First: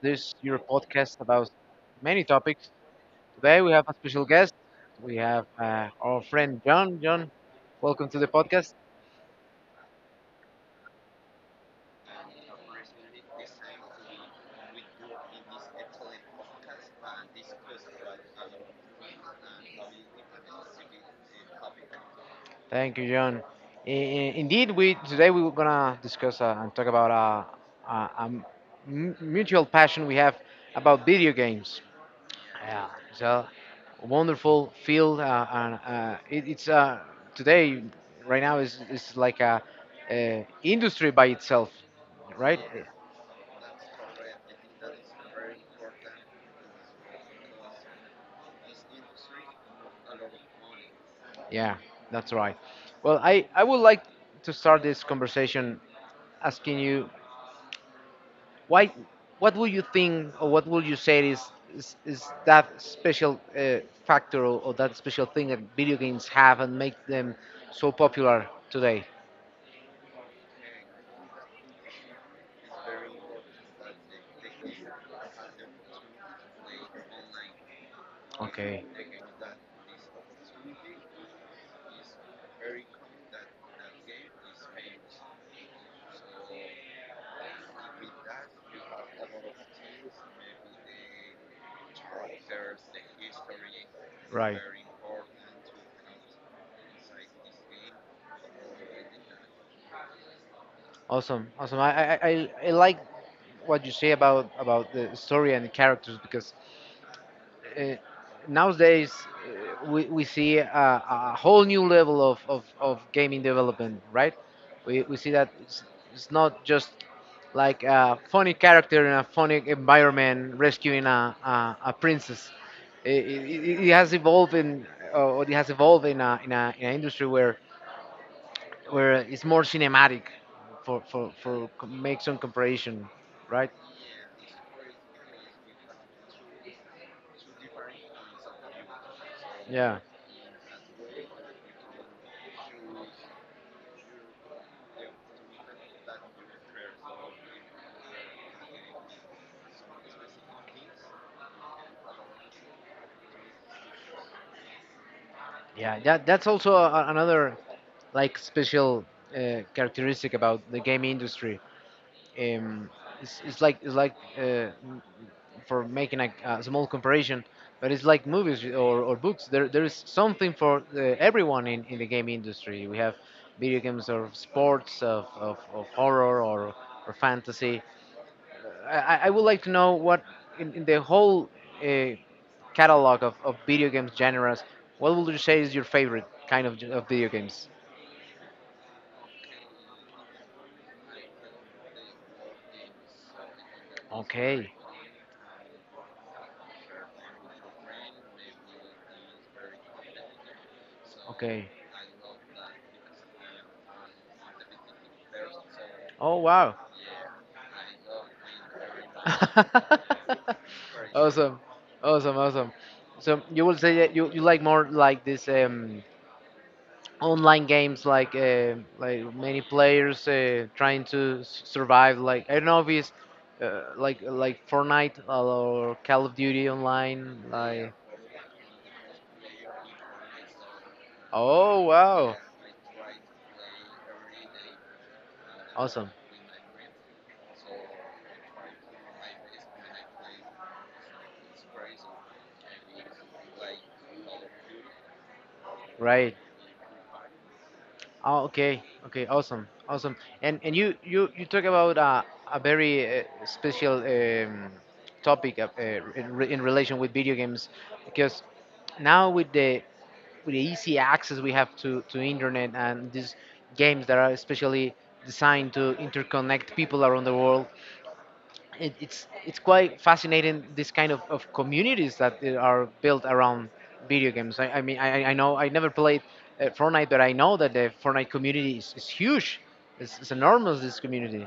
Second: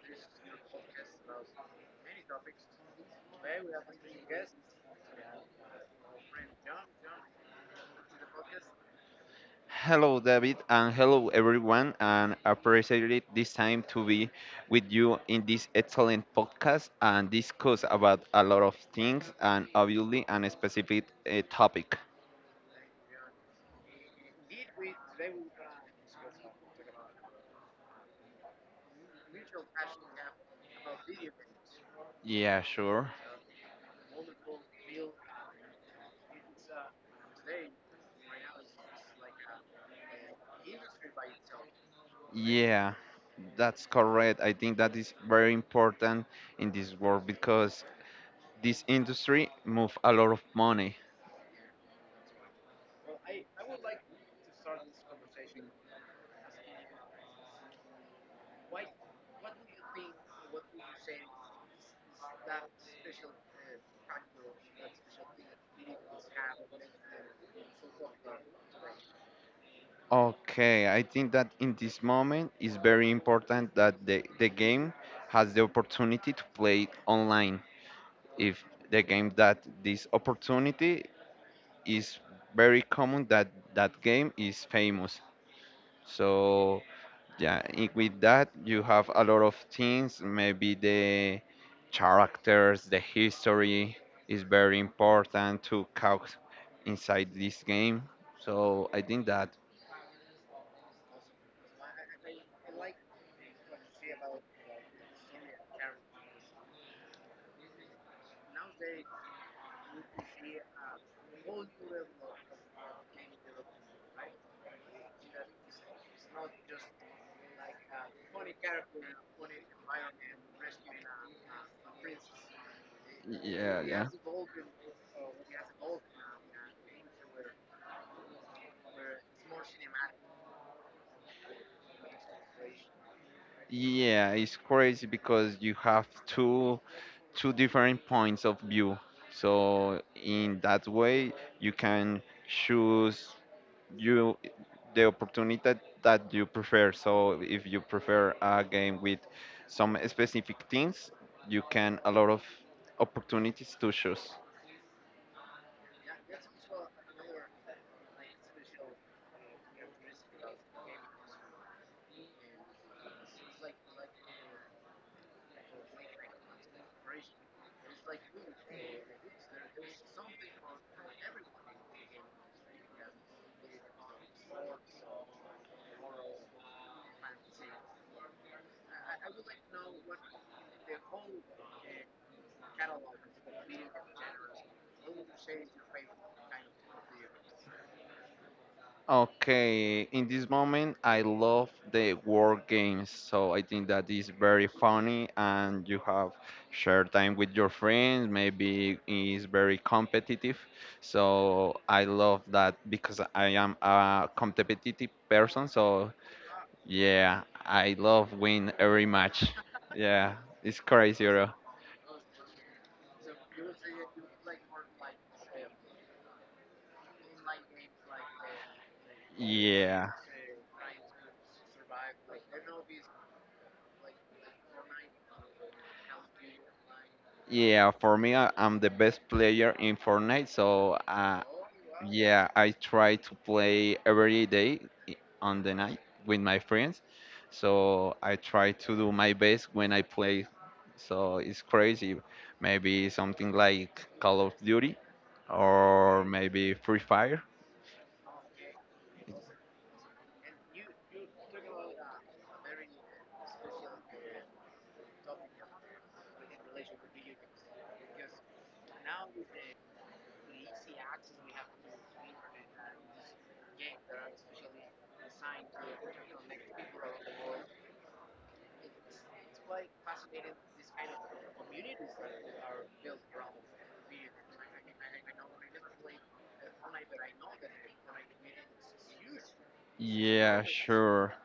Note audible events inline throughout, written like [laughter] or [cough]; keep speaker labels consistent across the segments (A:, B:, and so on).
A: this your podcast about many topics. Today we have a special guest. We have our friend John. John, welcome to the podcast.
B: Hello, David, and hello, everyone. And appreciate it this time to be with you in this excellent podcast and discuss about a lot of things and obviously on a specific topic.
A: Thank you, John. I- Indeed, we today we we're gonna discuss and talk about mutual passion we have about video games.
B: Yeah,
A: Yeah,
B: sure.
A: so wonderful field, and it's today right now is like a, industry by itself, right? Yeah.
B: Yeah, that's correct. I think that is very important in this world because this industry move a lot of money.
A: Yeah, that's right. Well, I would like to start this conversation asking you why, what would you think or what would you say is that special factor or that special thing that video games have and make them so popular today?
B: Okay, I think that in this moment it's very important that the game has the opportunity to play it online if
A: Okay.
B: the game that this opportunity is very common that that game is famous, so with that you have a lot of things, maybe the characters, the history is
A: Right.
B: very important to count inside this game, so I think that
A: Awesome. Awesome. I like what you say about the story and the characters because uh, nowadays, we see a whole new level of gaming development, right? We see that it's not just like a funny character in a funny environment rescuing a princess.
B: yeah,
A: It
B: yeah.
A: has evolved or it has evolved in in an industry where it's more cinematic for make some comparison, right?
B: Yeah, it's crazy because you have two different points of view.
A: Yeah.
B: So in that way, you can choose you the opportunity that, that you prefer. So if you prefer a game with some specific things, you can a lot of opportunities to choose.
A: Yeah, that that's also another like special characteristic about the game industry. Um, it's like it's like for making a small comparison, but it's like movies or books. There is something for everyone in the game industry. We have video games of sports, of horror or fantasy. I would like to know what in the whole uh, catalog of video games genres, what would you say is your favorite kind of video games?
B: Okay, in this moment, I love the war games, so I think that is very
A: Okay,
B: funny, and you have shared time with your friends. Maybe is very competitive,
A: okay.
B: so I love that because I am a competitive person. So
A: Oh wow.
B: yeah, I love win every match. Yeah, it's
A: [laughs]
B: crazy, bro.
A: awesome, awesome, awesome. So you will say that you like more like this online games like many
B: Yeah.
A: players trying to survive like I don't know if it's like Fortnite or Call of Duty online like.
B: Yeah, for me, I'm the best player in Fortnite, so
A: Oh wow.
B: yeah, I try to play every day i- on the night
A: Awesome.
B: with my friends. So I try to do my best when I play. So it's crazy. Maybe something like Call of Duty or
A: Right.
B: maybe Free Fire.
A: Oh, okay, okay, awesome, awesome. And you talk about a very special topic in relation with video games because now with the easy access we have to internet and these games that are especially designed to interconnect people around the world, it's quite fascinating this kind of communities that they are built around video games. I mean, I know I never played Fortnite, but I know that the Fortnite community is huge. It's
B: Yeah,
A: enormous. This
B: sure.
A: community.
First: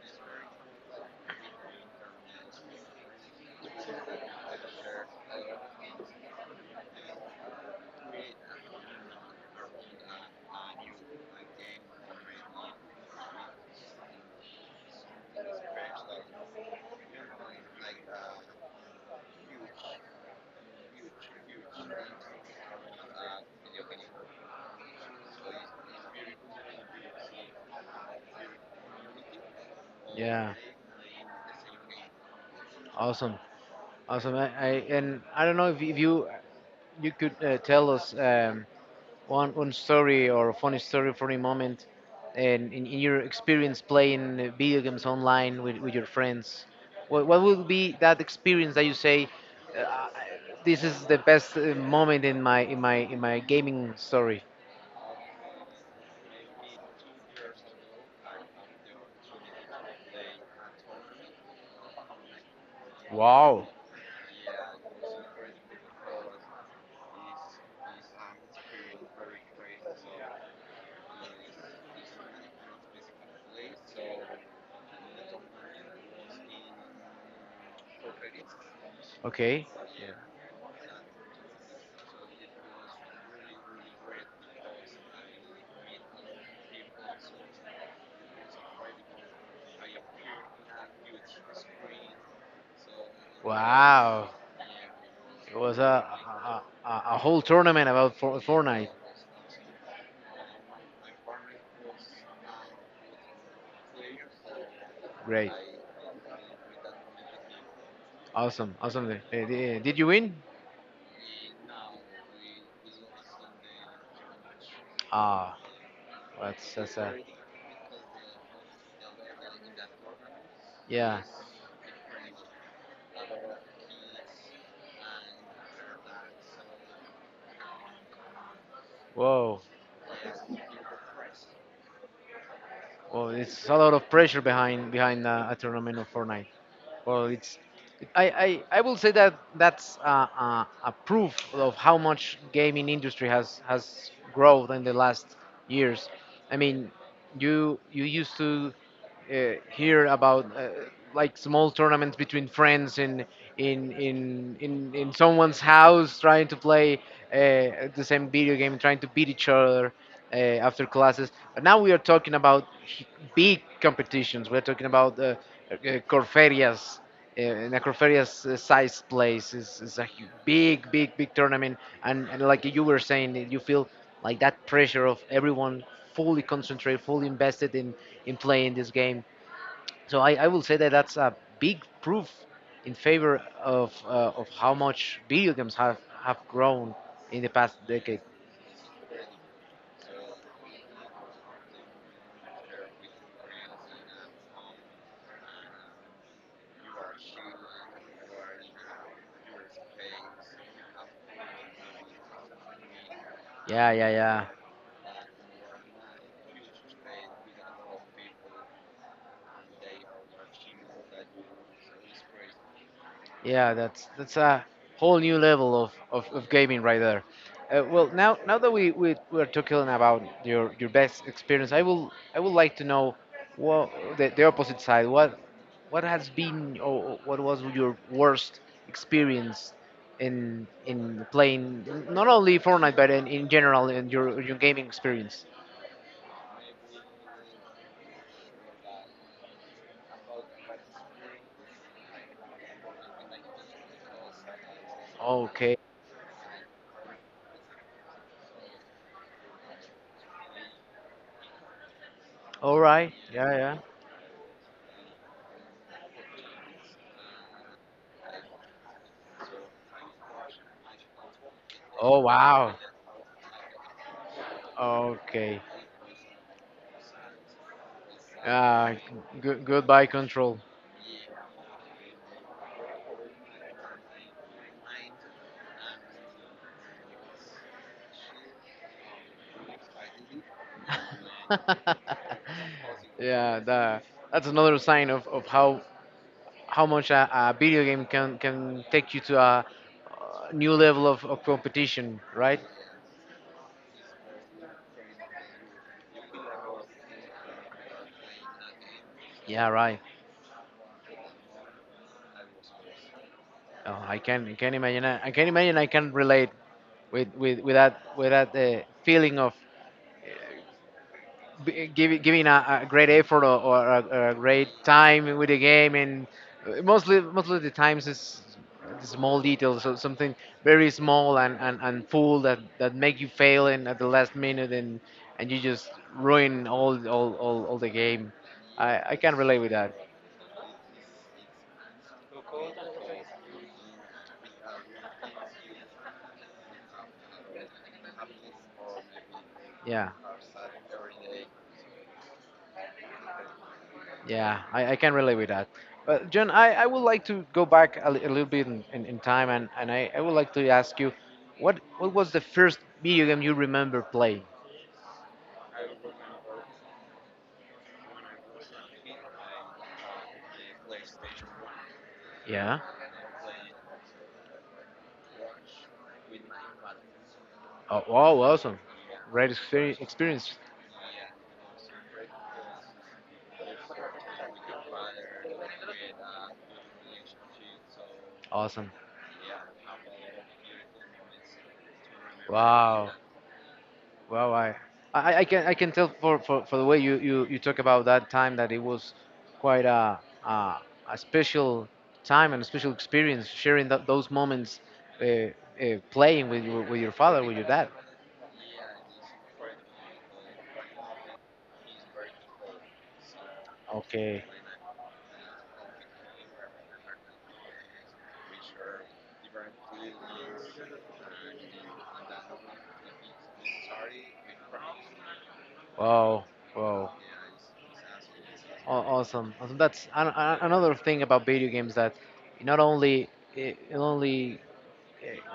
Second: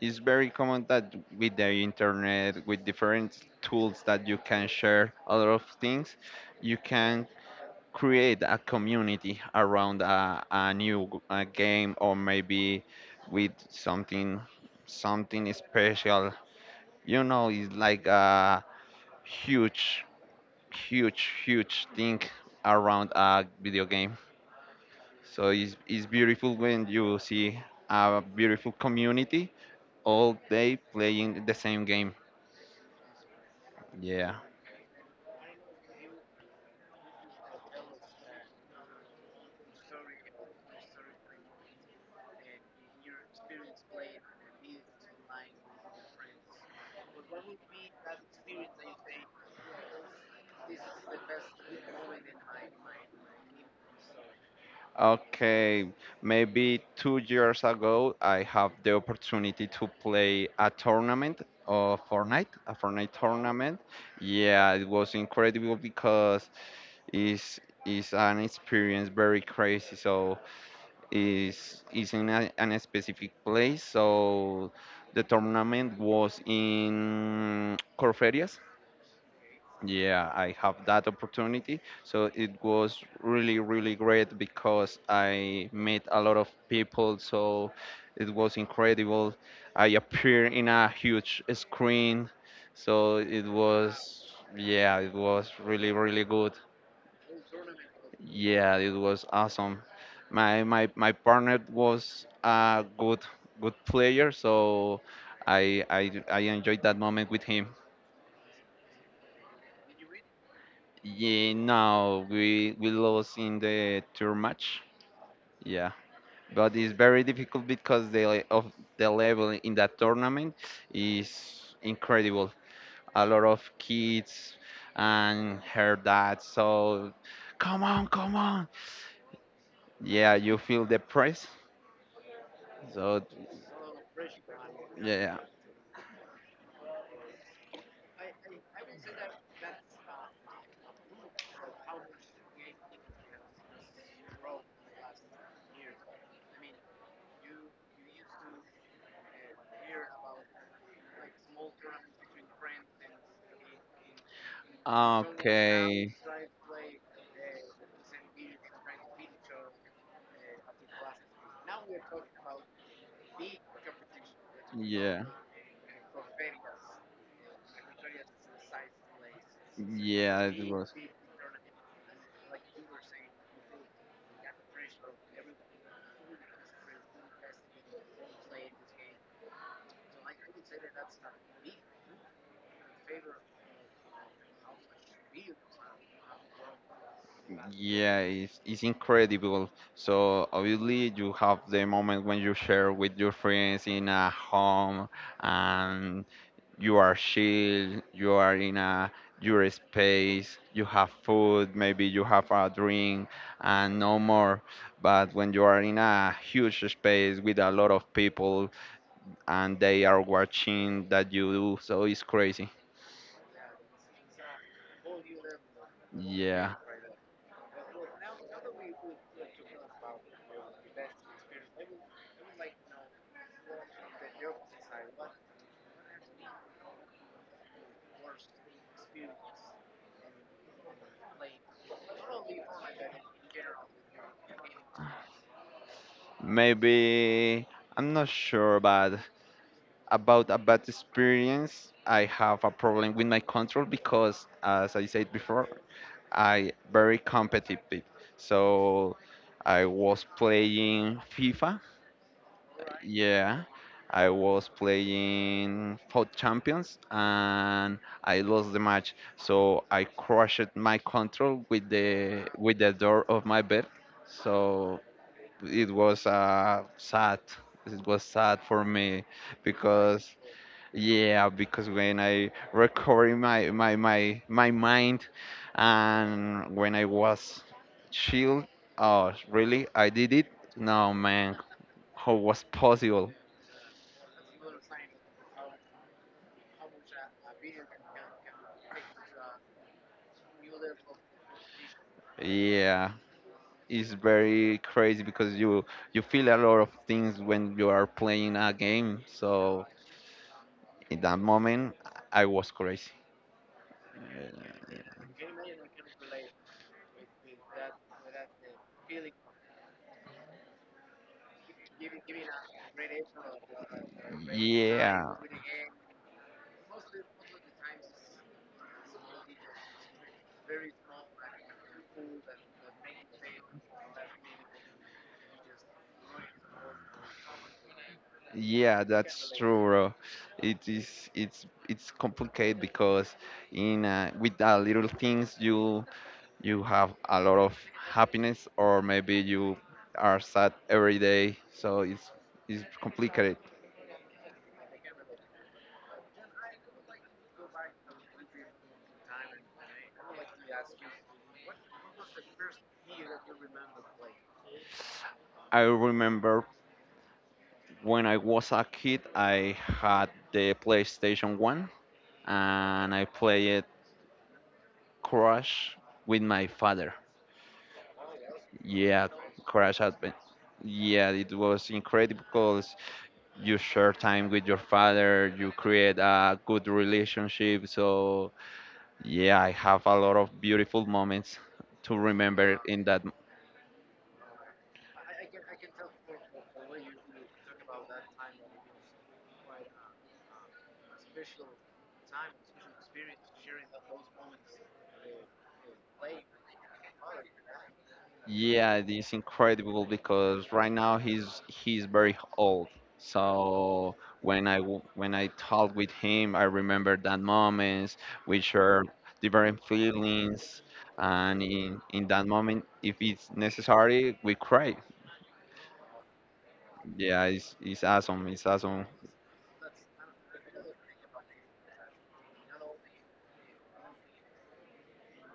B: It's very common that with the internet, with different tools that you can share a lot of things, you can create a community around a new a game or maybe with something something special, you know it's like a huge huge thing around a video game, so it's beautiful when you see a beautiful community all
A: Yeah.
B: day playing the same game,
A: Awesome. Awesome.
B: yeah.
A: I and I don't know if you you could tell us one story or a funny story for a moment, and in your experience playing video games online with your friends, what would be that experience that you say, uh, this is the best moment in my gaming story?
B: Okay, maybe 2 years ago, I have the opportunity to play a tournament of Fortnite, a Fortnite
A: Wow.
B: tournament. Yeah, it was incredible because it's it's an experience very crazy. So it's in an specific place. So the tournament was in Corferias.
A: Okay,
B: Yeah, I have that opportunity. So it was really, really great because I met a lot of people. So it was incredible. I appeared in a huge screen. So it
A: wow,
B: was, yeah, it was
A: it was a
B: really, really
A: a,
B: good.
A: a, a a whole tournament about
B: Yeah,
A: Fortnite.
B: it was awesome. My partner was a good player, so
A: Great,
B: I enjoyed that moment with him.
A: awesome, awesome. Did you win?
B: Yeah, no, we lost in the tour match.
A: Ah.
B: Yeah, but it's
A: That's
B: very difficult because the le- of the level in that tournament
A: yeah.
B: is incredible. A lot of kids and her dad. So, come on, come on.
A: Whoa,
B: Yeah, you feel the press. So,
A: well, it's a lot of pressure behind behind
B: yeah.
A: a tournament of Fortnite. Well, it's I I will say that that's a proof of how much gaming industry has grown in the last years. I mean, you used to uh, hear about like small tournaments between friends in someone's
B: Okay.
A: house trying to play the same video game trying to beat each other after classes, but now we are talking about big competitions, we're talking about
B: Yeah.
A: uh, corferias, uh, Necropheria's size plays is a
B: Yeah, it
A: big,
B: was.
A: big, big tournament. And like you were saying, you feel like that pressure of everyone fully concentrated, fully invested in playing this game. So I will say that that's a big proof in favor of how much video games have grown in the past
B: Yeah,
A: decade.
B: it's incredible. So obviously you have the moment when you share with your friends in a home, and you are chill, you are in a your space, you have food, maybe you have a drink
A: Yeah,
B: and
A: yeah,
B: no
A: yeah.
B: more. But when you are in a huge space with a lot of people and they are watching that you do, so it's crazy,
A: Yeah, that's a whole new level of
B: yeah.
A: gaming right there. Well, now now that we we're talking about your best experience, I would like to know what the opposite side. What has been or what was your worst experience in playing not only Fortnite but in general in your gaming experience?
B: Maybe I'm not sure, but about a bad experience, I have a problem with my control because, as I said before,
A: Okay.
B: I very competitive, so I was playing FIFA.
A: All right. Yeah.
B: Yeah,
A: Yeah.
B: I was playing for Champions, and I lost the match. So I crushed my control with
A: Oh
B: the
A: wow.
B: door of my bed. So
A: Okay.
B: it was sad. It was sad for
A: Uh,
B: me
A: Goodbye
B: because,
A: control.
B: yeah, because when I recovered my mind and when I was chill, oh really? I did it? No man,
A: [laughs]
B: how was possible?
A: yeah, that that's another sign of how much a video game can take you to a new level of competition, right?
B: Yeah, it's very crazy because you feel a lot of things when you are playing a game.
A: Yeah,
B: So
A: right.
B: in that moment, I was crazy.
A: Oh, I can imagine I can imagine I can relate with that feeling of giving a great effort or a great
B: Yeah,
A: time with the game, and mostly the times is small details, so something very small and full that, that make you fail in at the last minute, and you just ruin all the game.
B: yeah,
A: I can
B: that's
A: relate with
B: true,
A: that.
B: bro. It is, it's complicated because in with the little things you you have a lot of happiness, or maybe you
A: Yeah,
B: are sad every day. So it's complicated.
A: yeah, I can relate with that. But John, I would like to go back a little bit in time, and I would like to ask you, what was the first video game you remember playing?
B: I remember when I was a kid, I had the PlayStation 1
A: Yeah.
B: and I played Crash with my father.
A: Oh, wow, awesome.
B: Yeah, Crash had been.
A: Experience.
B: Yeah, it was incredible because you share time with your father, you create a good relationship. So,
A: Awesome.
B: yeah, I have a lot of beautiful moments to remember in
A: Wow.
B: that.
A: Wow. Wow. I can I can tell for the way you talk about that time that it was quite a, a special time and a special experience sharing those moments uh, uh, playing with your father, with your dad.
B: Yeah, it is incredible because right now he's very old. So
A: Okay.
B: when I when I talk with him, I remember that moments, which are different feelings, and in that moment, if it's necessary, we cry.
A: Wow. Wow.
B: Yeah, it's awesome. It's awesome.
A: Awesome. Awesome. That's another thing about video games that it not only it only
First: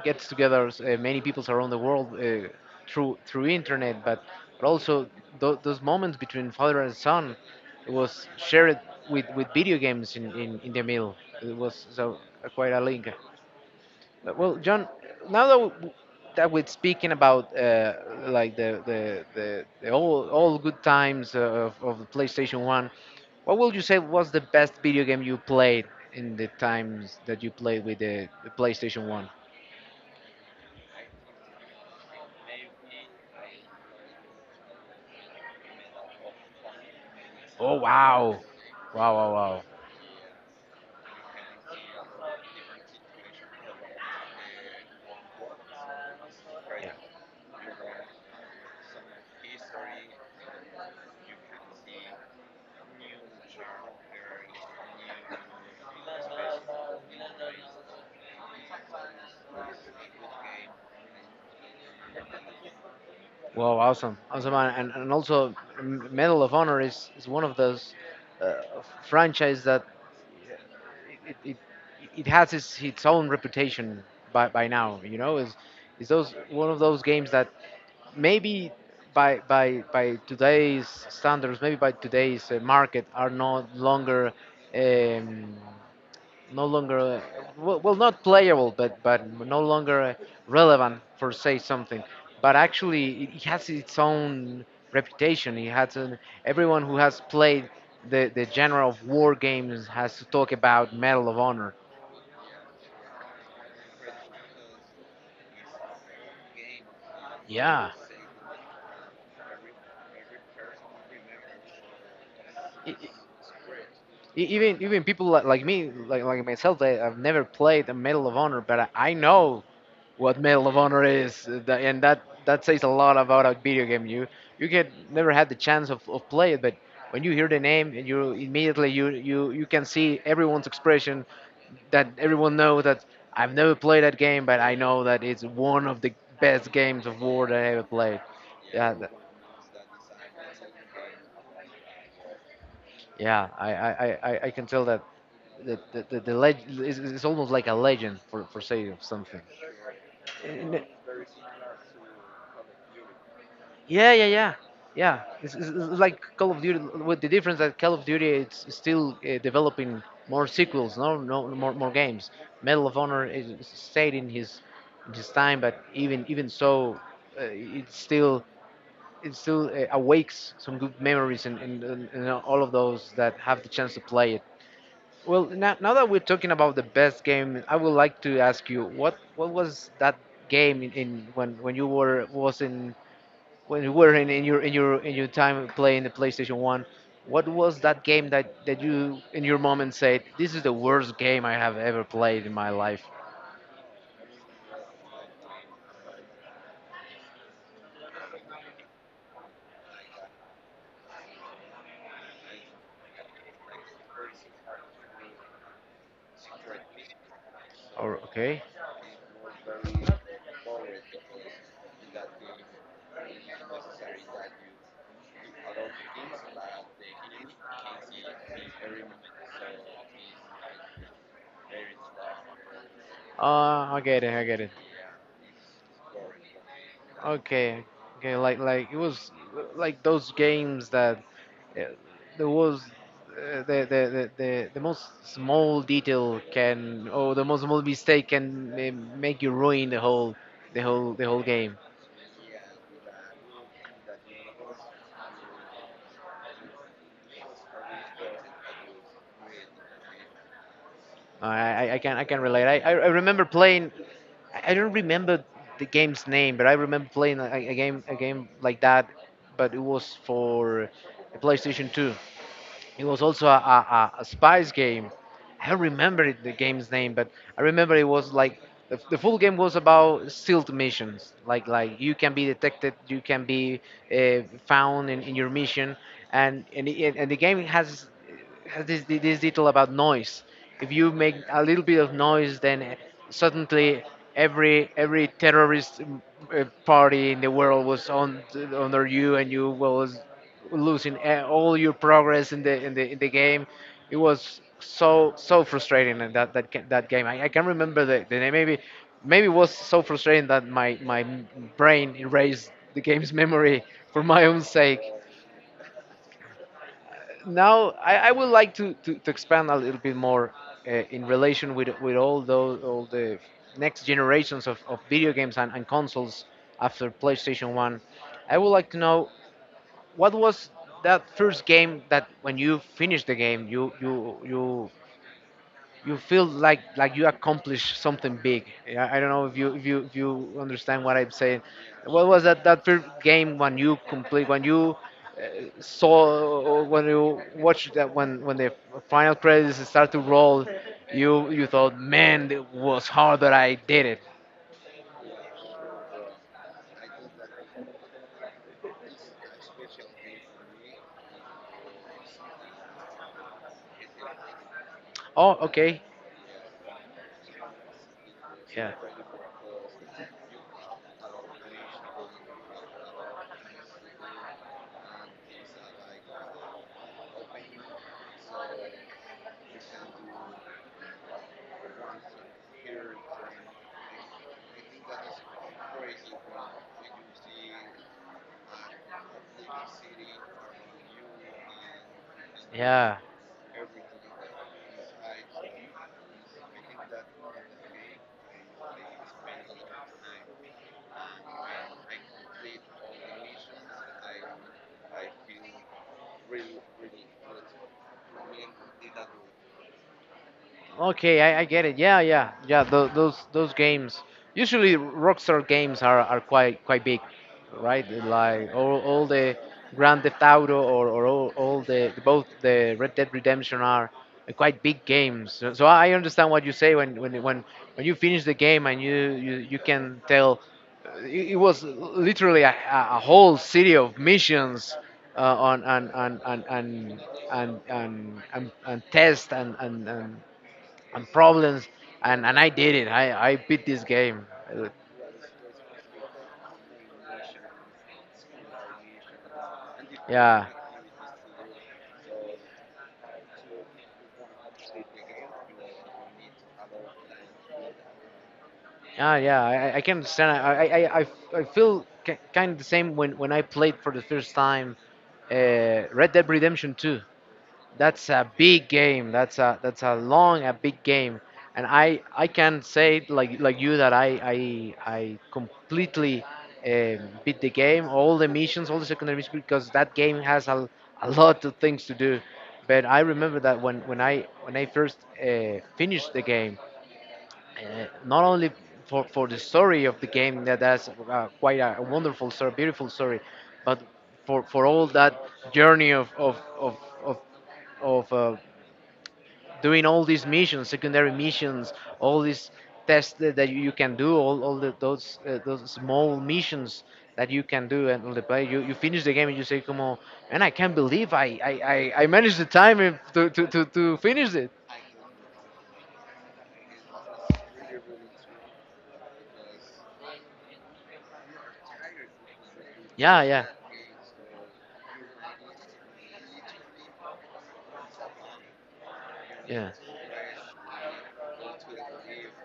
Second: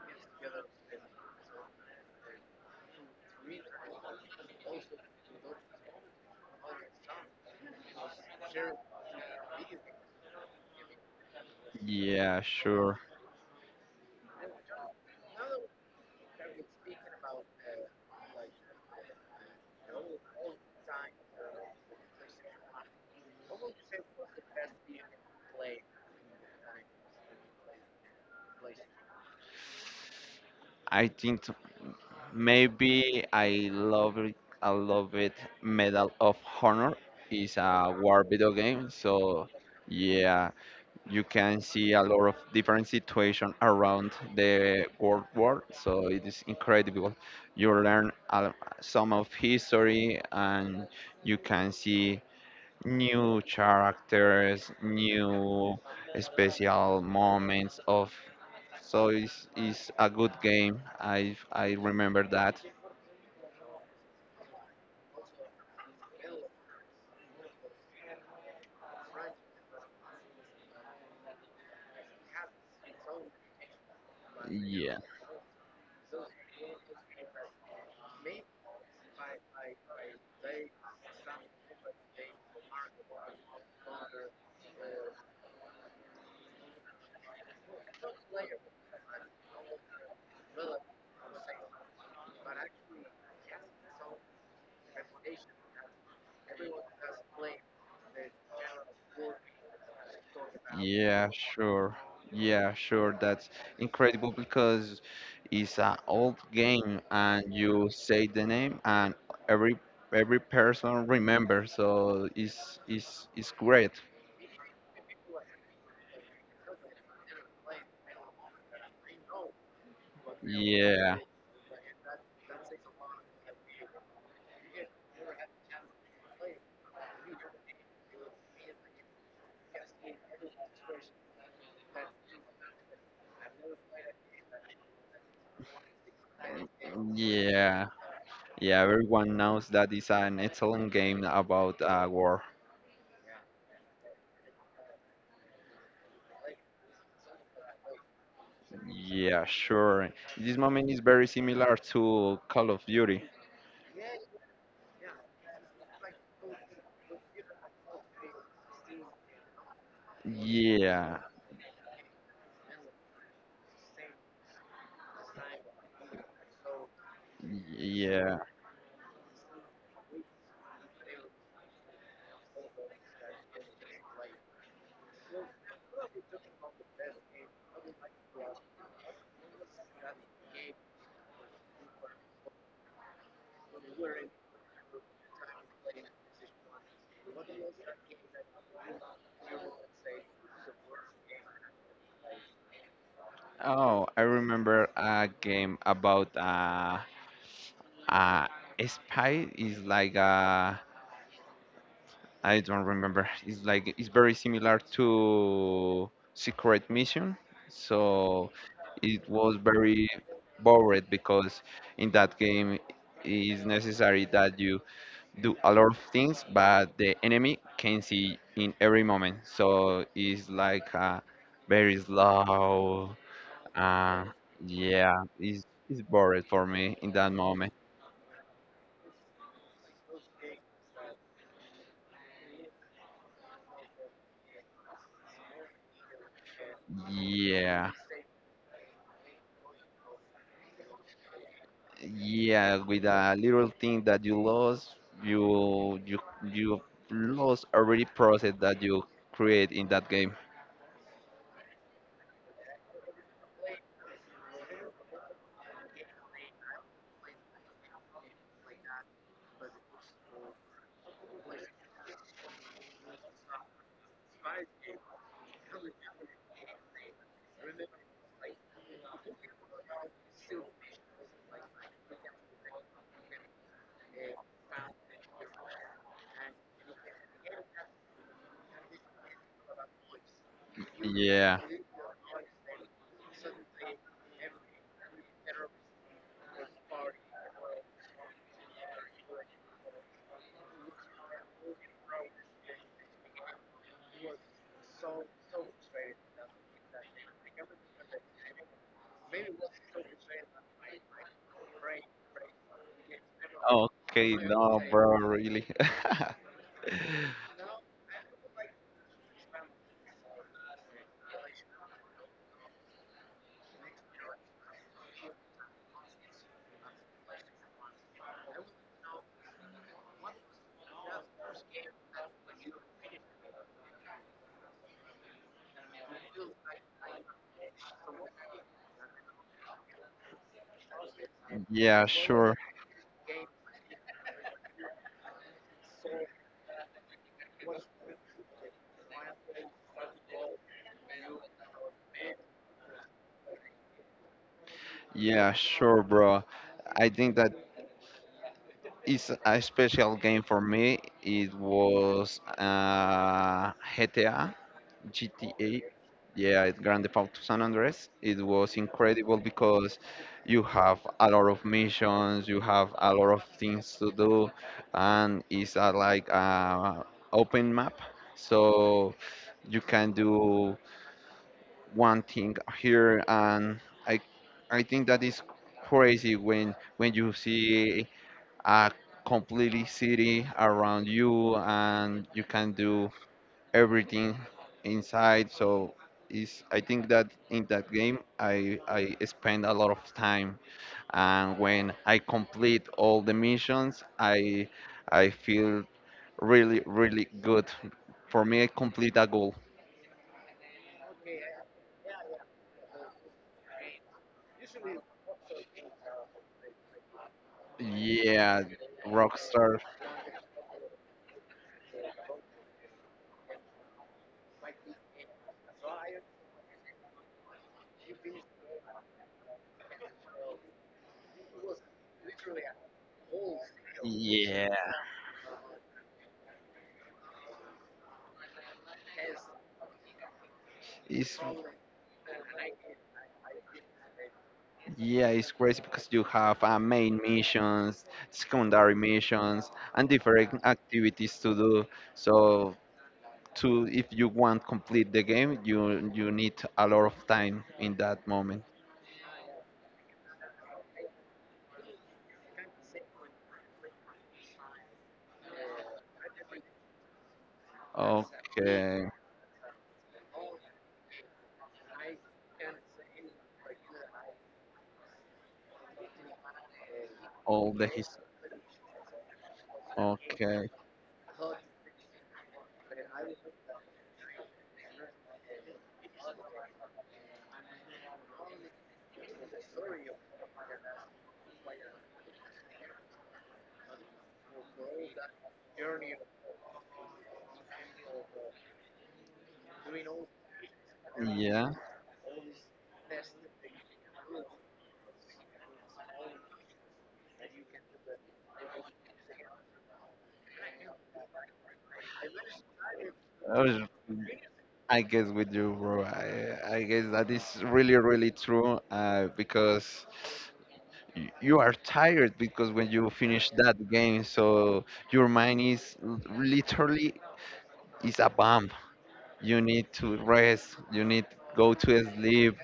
A: gets together many peoples around the world through through internet, but also those moments between father and son was shared with video games in the middle. It was so
B: Yeah,
A: quite a
B: sure.
A: link. But, well, John, now that, that we're speaking about like the all good times of the PlayStation 1, what would you say was the best video game you played in the times that you played with the PlayStation 1?
B: I think t- maybe I love it. I love it. Medal of Honor is
A: Oh
B: a war
A: wow,
B: video game,
A: wow, wow,
B: so
A: wow.
B: yeah, you can see a lot of different situations around the world war, so it is
A: Yeah.
B: incredible. You some of history and you can see new characters, new special moments of, so it's a good game. I remember that.
A: Well, awesome, awesome, and also Medal of Honor is one of those uh, franchise that yeah, it, it has its own reputation by
B: Yeah.
A: now. You know, is those one of those games that maybe by today's standards, maybe by today's market, are no longer um, no longer well, well not playable but no longer relevant for say something, but actually it has its own reputation, it has an, everyone who has played the genre of war games has to talk about
B: Yeah,
A: Medal of Honor.
B: sure. Yeah, sure. That's incredible because it's an old game, and you
A: Yeah.
B: say the name and every every person remembers. So
A: E-
B: it's great.
A: Even even people like me like myself, I've never played a Medal of Honor, but I know what Medal of Honor
B: Yeah,
A: is, and that that says a lot about a video game. You get never had the chance of play it, but when you hear the name, and you immediately you can see everyone's expression that everyone knows that I've never played that game, but I know that it's one of the best games of war that I ever
B: yeah,
A: played.
B: yeah.
A: Yeah, th-
B: Everyone knows that it's an excellent game about war.
A: yeah, I I can tell that. The the leg is almost like a legend for say of something.
B: Yeah, sure. This
A: And
B: moment is very similar to Call of Duty.
A: yeah, yeah, yeah, yeah. It's like Call of Duty with the difference that Call of Duty it's still developing more sequels,
B: Yeah,
A: no, no more, more games. Medal of Honor is stayed in his time, but even even so, uh, it
B: yeah.
A: still it still awakes some good memories and all of those that have the chance to play it. Well, now, now that we're talking about the best game, I would like to ask you what was that game in when you were was in when you were in your in your time playing the PlayStation One, what was that game that that you in your moment said this is the worst game I have ever played in my life?
B: Oh, I remember a game about uh, a spy, is like I don't remember. It's like it's very similar to Secret Mission,
A: Or
B: so
A: okay,
B: it was very bored because in that game it is necessary that you do a lot of things, but the enemy can see in every moment. So it's like a very slow
A: uh, I get
B: uh,
A: it, I get it.
B: yeah, it's boring for me in that moment.
A: Okay, okay, like it was like those games that uh, there was. The most small detail can or the most small
B: Yeah,
A: mistake can uh, make you ruin the whole game.
B: yeah, with a little thing that you lost, you you you lost already process that you create in that game.
A: I can relate. I remember playing. I don't remember the game's name, but I remember playing a game like that, but it was for PlayStation Two. It was also a spice game. I don't remember it, the game's name, but I remember it was like the full game was about sealed missions. Like you can be detected, you can be found in your mission, and the game has this detail about noise. If you make
B: Yeah.
A: a little bit of noise, then suddenly every terrorist party in the world was on under you, and you was losing all your progress in the game. It was so frustrating in that game. I can remember the name. Maybe it was so frustrating that my brain erased the game's [laughs] memory for
B: Okay,
A: my own
B: no,
A: sake.
B: bro, really. [laughs]
A: Now I would like to expand a little bit more in relation with all the next generations of video games and consoles after PlayStation One. I would like to know what was that first game that when you finished the game, you feel like you accomplished something big? Yeah, I don't know if you understand what I'm saying.
B: Yeah,
A: What was
B: sure.
A: that first game when you complete when you watched that when the final credits start to roll, you thought, man, it was hard that I did it.
B: Yeah, sure, bro. I think that it's a special game for me. It was GTA,
A: Oh,
B: GTA.
A: okay,
B: Yeah, it's Grand Theft Auto San Andres. It was
A: yeah,
B: incredible because you have a lot of missions, you have a lot of things to do, and it's like a open map, so you can do one thing here. And I, I think that is crazy when you see a completely city around you and you can do
A: yeah.
B: everything inside, so is I think that in that game I spend a lot of time, and when I complete all the missions, I feel really, really good. For me, I complete a goal,
A: Okay, I get it. Yeah, yeah, yeah. Those games. Usually, Rockstar games are quite big, right?
B: yeah.
A: Like all the
B: Rockstar,
A: Grand Theft Auto or all the both the Red Dead Redemption are quite big games. So I understand what you say when you finish the game and you can tell it was literally a whole city of
B: yeah,
A: missions on and test and
B: it's.
A: problems and I did it. I beat this game. Uh,
B: Yeah, it's crazy because you have main missions, secondary missions, and different
A: Yeah.
B: activities to do. So, to if you want complete the game, you need a lot of time in that moment.
A: Yeah, yeah, I can understand. I feel ki kind of the same when I played for the first time Red Dead Redemption 2. That's a big
B: Okay,
A: game. That's a long, a big game. And I can say like you that I completely beat the
B: all the
A: game,
B: his.
A: all the missions, all the secondary missions because that game has
B: Okay,
A: a lot of things to do. But I remember that when I first finished the game, not only for the story of the game that's quite a wonderful story, beautiful story, but for all that journey of, of doing all these missions, secondary
B: yeah.
A: missions, all these tests that you can do, all those small missions that you can do and on the play, you finish the game and you say, "Come on, and I can't believe I managed the time
B: I was-
A: to finish it."
B: I guess with you, bro. I guess that is really, really true. Because you are tired because when you
A: Yeah,
B: finish
A: yeah,
B: that game so your mind is literally is a bomb. You need
A: yeah,
B: to rest, you need go to sleep,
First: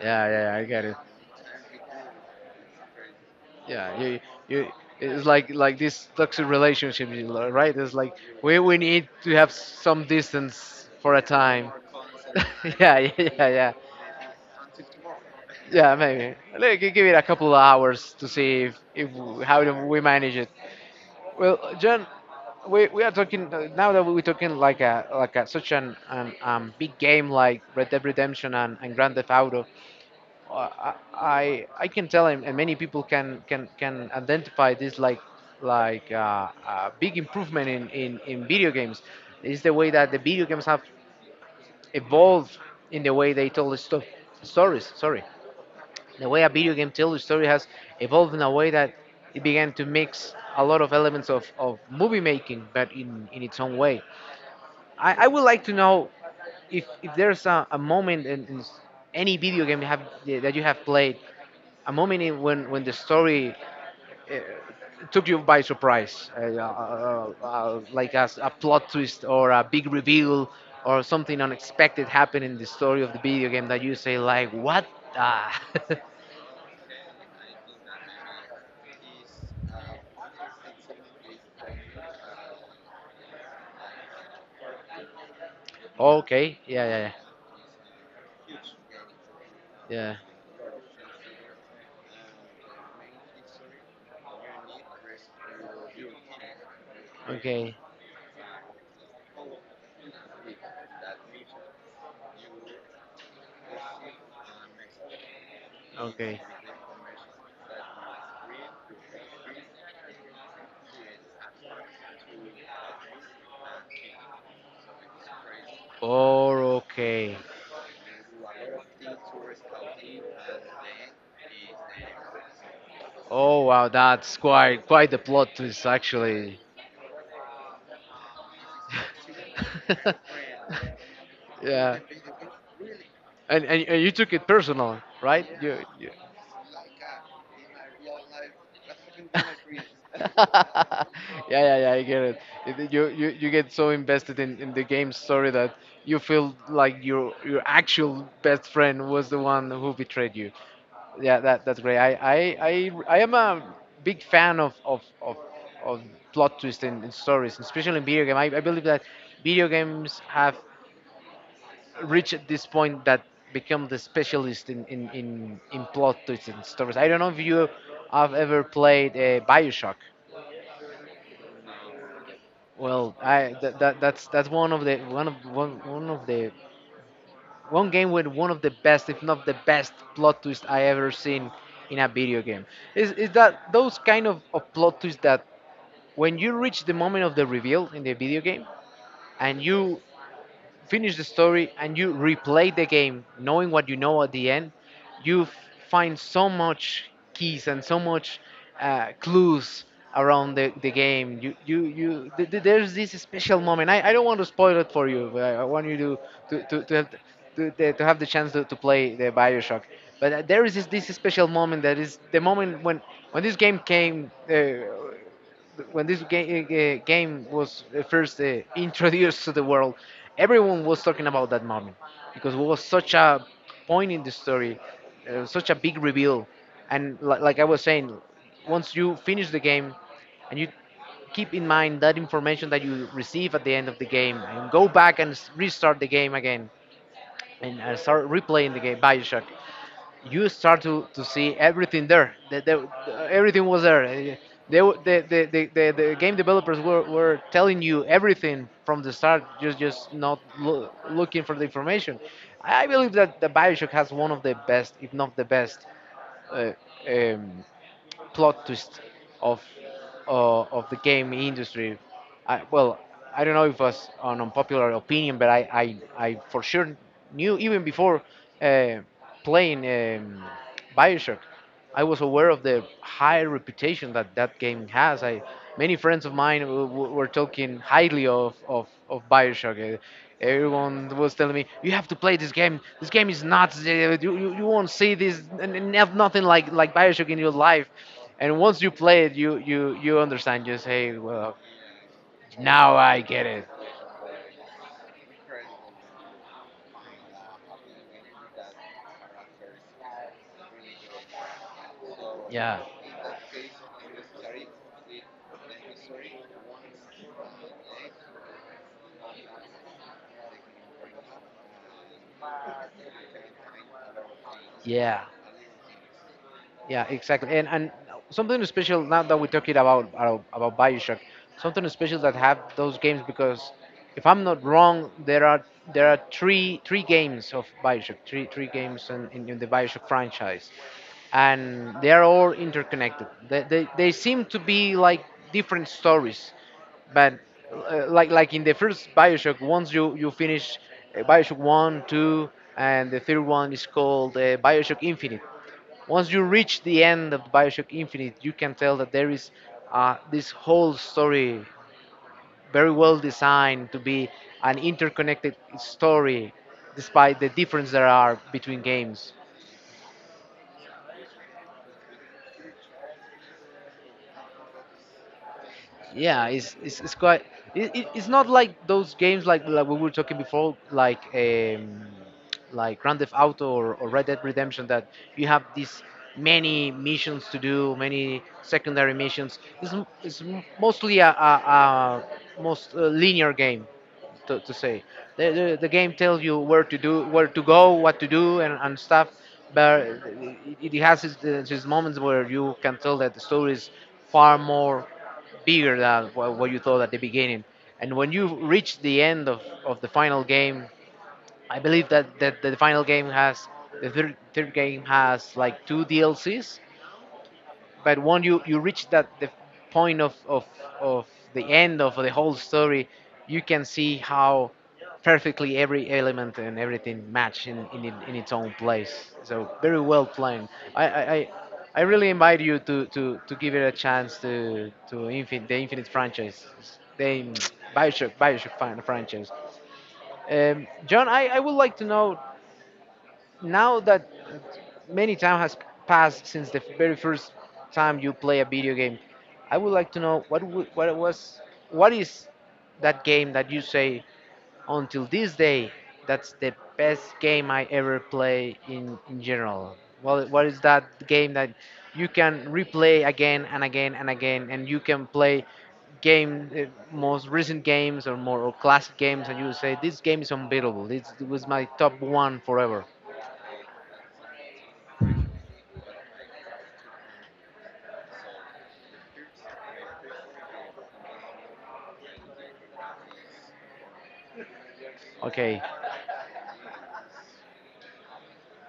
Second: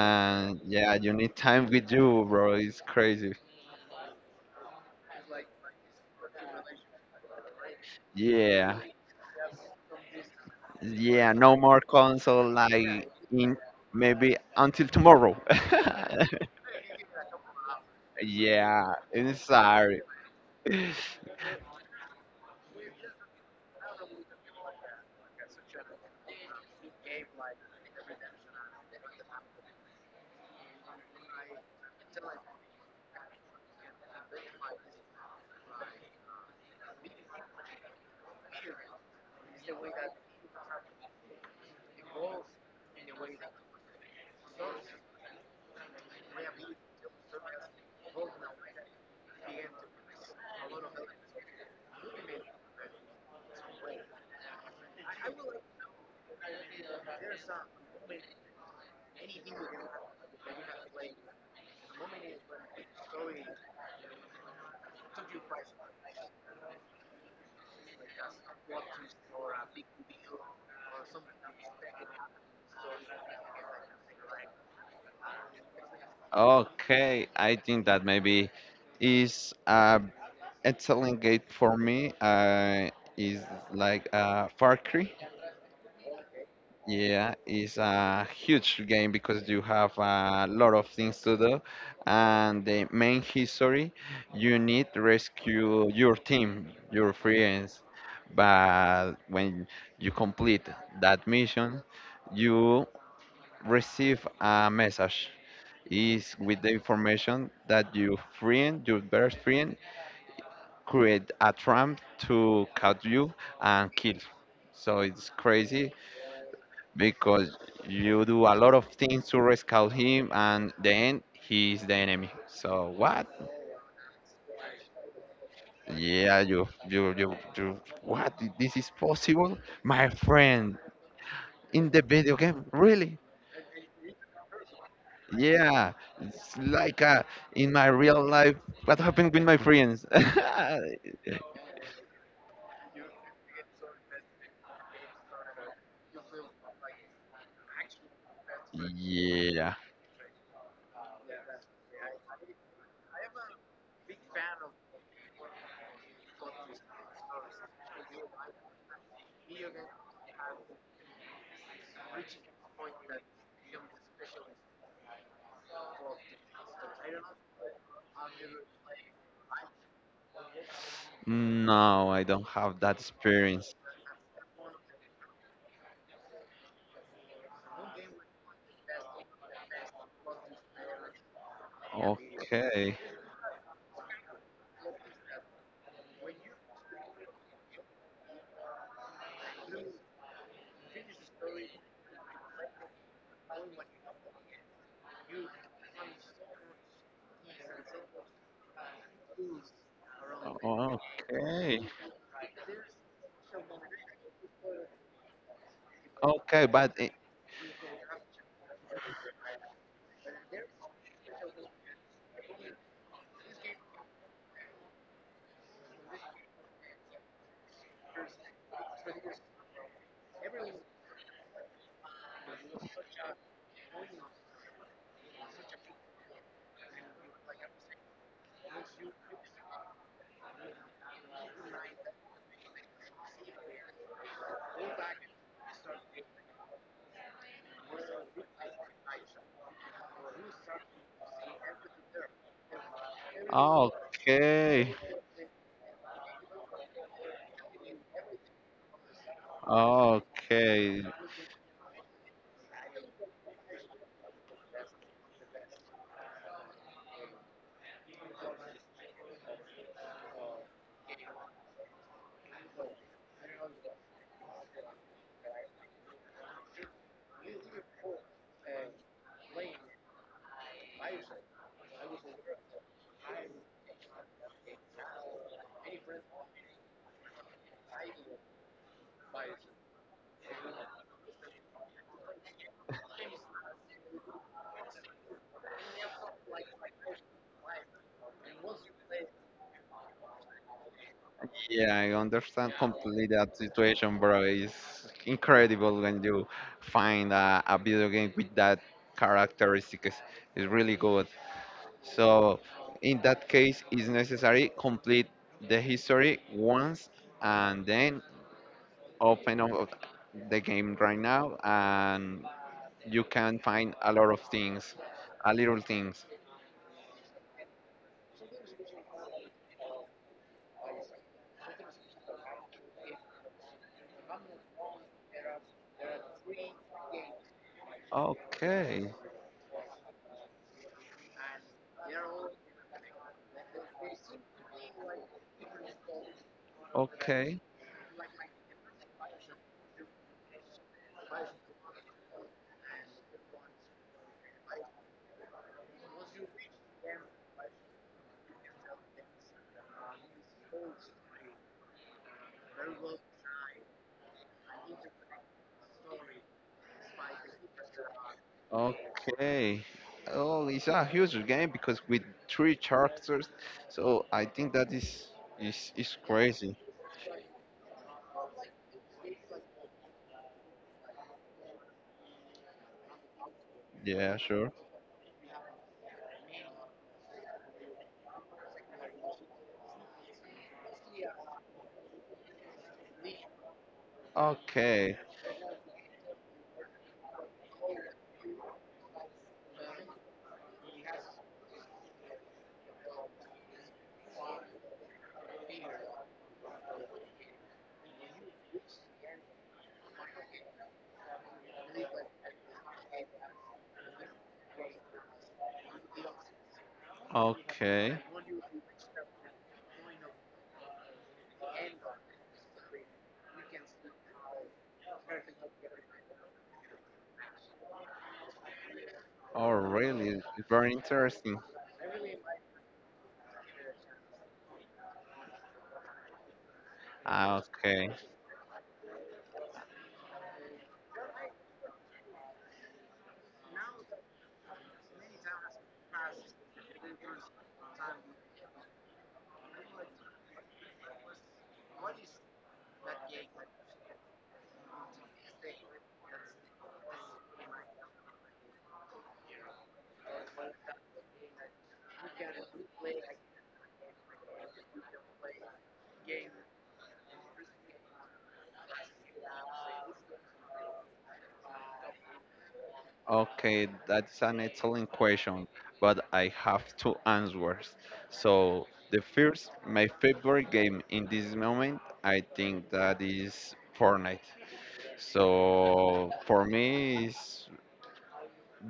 A: yeah, yeah.
B: and
A: I get
B: yeah,
A: it.
B: you need time with you, bro. It's crazy,
A: Yeah, you it's like this toxic relationship, right, it's like we
B: yeah,
A: need to have some distance for a
B: yeah. No
A: time.
B: more console
A: [laughs] Yeah, yeah,
B: like
A: yeah,
B: in
A: yeah,
B: maybe until tomorrow. [laughs]
A: yeah. Maybe, like, give it a couple of hours to see
B: Yeah,
A: if
B: I'm
A: how do we
B: sorry.
A: manage it. Well, John, we are talking now that we're talking such an big game like Red Dead Redemption and Grand Theft Auto. I can tell, and many people can identify this like a big improvement in video games is the way that the video games have evolved in the way they tell the stories. Sorry, the way a video game tells the story has evolved in a way that it began to mix a lot of elements of movie making, but in its own way. I would like to know if there's a moment in any video game you have played a moment in when the story took you by surprise, like, as a plot twist or a big reveal or something unexpected happened in the story of the video game that you say like, what? Ah. [laughs]
B: [laughs] Okay, I think that maybe is a excellent game for me. Is like Far Cry.
A: Okay, yeah, yeah,
B: Yeah, it's a huge game because you have
A: yeah. Yeah.
B: a lot of things to do, and the main history you need to rescue your team, your
A: Okay,
B: friends. But when you complete that mission, you receive a message. Is
A: okay.
B: with the information that your friend, your best friend, create a tram to catch you and kill. So it's crazy
A: Oh, okay.
B: because you do a lot of things to rescue him, and then he is the enemy. So what?
A: Oh, wow, that's quite the plot twist
B: Yeah,
A: actually.
B: you. What? This is possible, my friend?
A: [laughs]
B: In
A: Yeah.
B: the video game, really?
A: And you took it personal, right?
B: Yeah,
A: You...
B: it's like in my real life. What
A: [laughs]
B: happened with my friends? [laughs]
A: yeah, yeah, yeah. I get it. You get so invested in the game story that you feel like your actual best friend was the one
B: Yeah.
A: who betrayed you. Yeah, that's great. I am a big fan of plot twists in stories, especially in video game. I believe that video games have reach at this point that become the specialist in plot twists and stories. I don't know if you have ever played Bioshock.
B: No, I don't have that
A: Well, I
B: experience.
A: that, that that's one of the one game with one of the best, if not the best, plot twist I ever seen in a video game.
B: Okay.
A: Is that those kind of plot twists that when you reach the moment of the reveal in the video game and you finish the story and you replay the game knowing what you know at the end you find so much keys and so much clues around the game,
B: Okay.
A: there's this special moment. I don't want to spoil it for you, but I want you
B: Okay, but
A: to have
B: i-
A: to have the chance to play the Bioshock. But there is this special moment that is the moment when this game came when this game was first introduced to the world. Everyone was talking about that moment because it was such a point in the story, such a big reveal, and like I was saying, once you finish the game and you keep in mind that information that you receive at the end of the game and go back and restart the game again and start replaying the game Bioshock. You start to see everything there. Everything was there. They,
B: okay.
A: w- the game developers were telling you everything from the start, just not
B: Okay.
A: looking for the information. I believe that the Bioshock has one of the best, if not the best, uh, um, plot twist of of the game industry. Well, I don't know if it was an unpopular opinion, but I for sure knew even before uh, playing Bioshock. I was aware of the high reputation that that game has. I, many friends of mine were talking highly of Bioshock. Everyone was telling me, "You have to play this game. This game is nuts. You won't see this and have nothing like Bioshock in your life." And once you play it, you understand. You say, "Well,
B: Yeah, I understand
A: now I
B: completely
A: get
B: that
A: it."
B: situation, bro. It's incredible when you find a video game with that characteristics. It's really good. So
A: Yeah.
B: in that case, it's necessary complete the history once, and then open up the game right now, and you can find a lot of things,
A: Yeah.
B: a little things.
A: Yeah, exactly. And something special now that we're talking about Bioshock, something special that have those games because if I'm not wrong, there are three games of Bioshock, three
B: Okay,
A: games in the Bioshock franchise, and they are all interconnected. They seem to be like different stories, but
B: okay,
A: like in the first Bioshock, once you finish Bioshock one, two, and the third one is called Bioshock Infinite. Once you reach the end of Bioshock Infinite, you can tell that there is this whole story very well designed to be an interconnected story, despite the difference there are between games.
B: okay. Oh, it's a huge game because with three characters, so I think that is
A: Yeah,
B: crazy.
A: it's quite it, it, it's not like those games like we were talking before, like Grand Theft Auto or Red
B: Yeah,
A: Dead
B: sure.
A: Redemption, that you have these many missions to do, many secondary missions. Mostly a most linear game to say.
B: Okay,
A: The game tells you where to do, where to go, what to do, and stuff. But it has its moments where you can tell that the story is far more bigger than what you thought at the beginning. And when you reach the end of the final game, I believe that the final game has the third game has like two DLCs but
B: okay.
A: when you reach that the point of of the end of the whole story you can see how perfectly every element and everything match in in its own place, so
B: Oh,
A: very well
B: really?
A: planned.
B: It's very
A: I,
B: interesting.
A: I really invite you to give it a chance to the Infinite franchise, the
B: Ah, okay.
A: Bioshock franchise. John, I would like to know now that many time has passed since the very first time you play a video game, I would like to know what w- what was what is that game that you say until this day that's the best game I ever play in general. Well, what is that game that you can replay again and again and again, and you can play game most recent games or more or classic games, and you say this game is unbeatable. This was my top one forever.
B: Okay, that's an excellent question, but I have two answers. So the first, my favorite game in this moment, I think that is Fortnite.
A: Okay.
B: So for me, it's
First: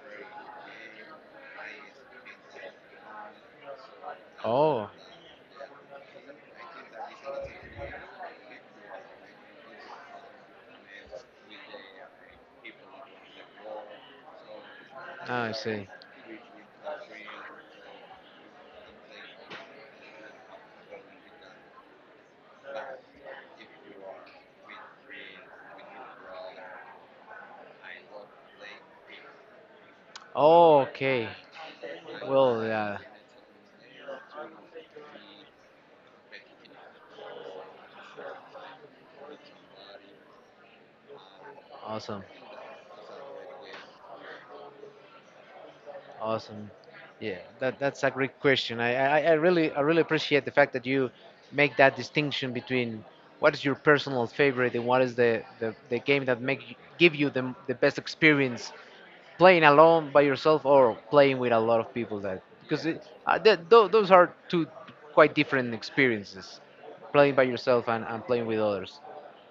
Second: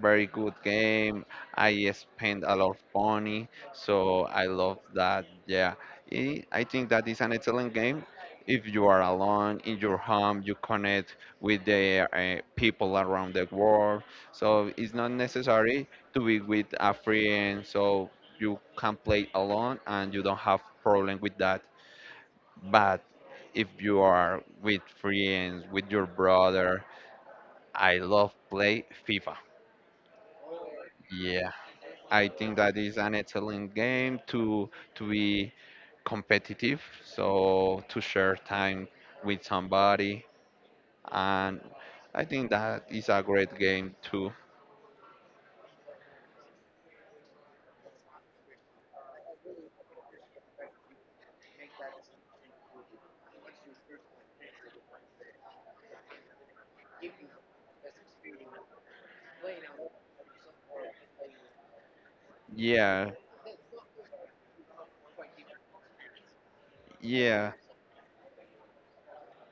B: very good game. I spent a lot of money, so I love
A: Oh.
B: that. Yeah, I think that is an excellent game. If you are alone in your home, you connect with the people around the world. So it's not
A: Ah, I
B: necessary
A: see.
B: to be with a friend. So you can play alone, and you don't have problem with that. But if you are with friends, with your brother, I love play FIFA.
A: Oh, okay.
B: Yeah. I think
A: Well,
B: that is
A: yeah.
B: an excellent game to be competitive, so to share time with somebody, and
A: Awesome.
B: I think that is a great game too.
A: Awesome. Yeah, that's a great question. I really appreciate the fact that you make that distinction between what is your personal favorite and what is the game that give you the best experience playing alone by yourself or playing with a lot of people, that because it,
B: Yeah,
A: those are two quite different experiences playing by
B: yeah.
A: yourself and playing with others.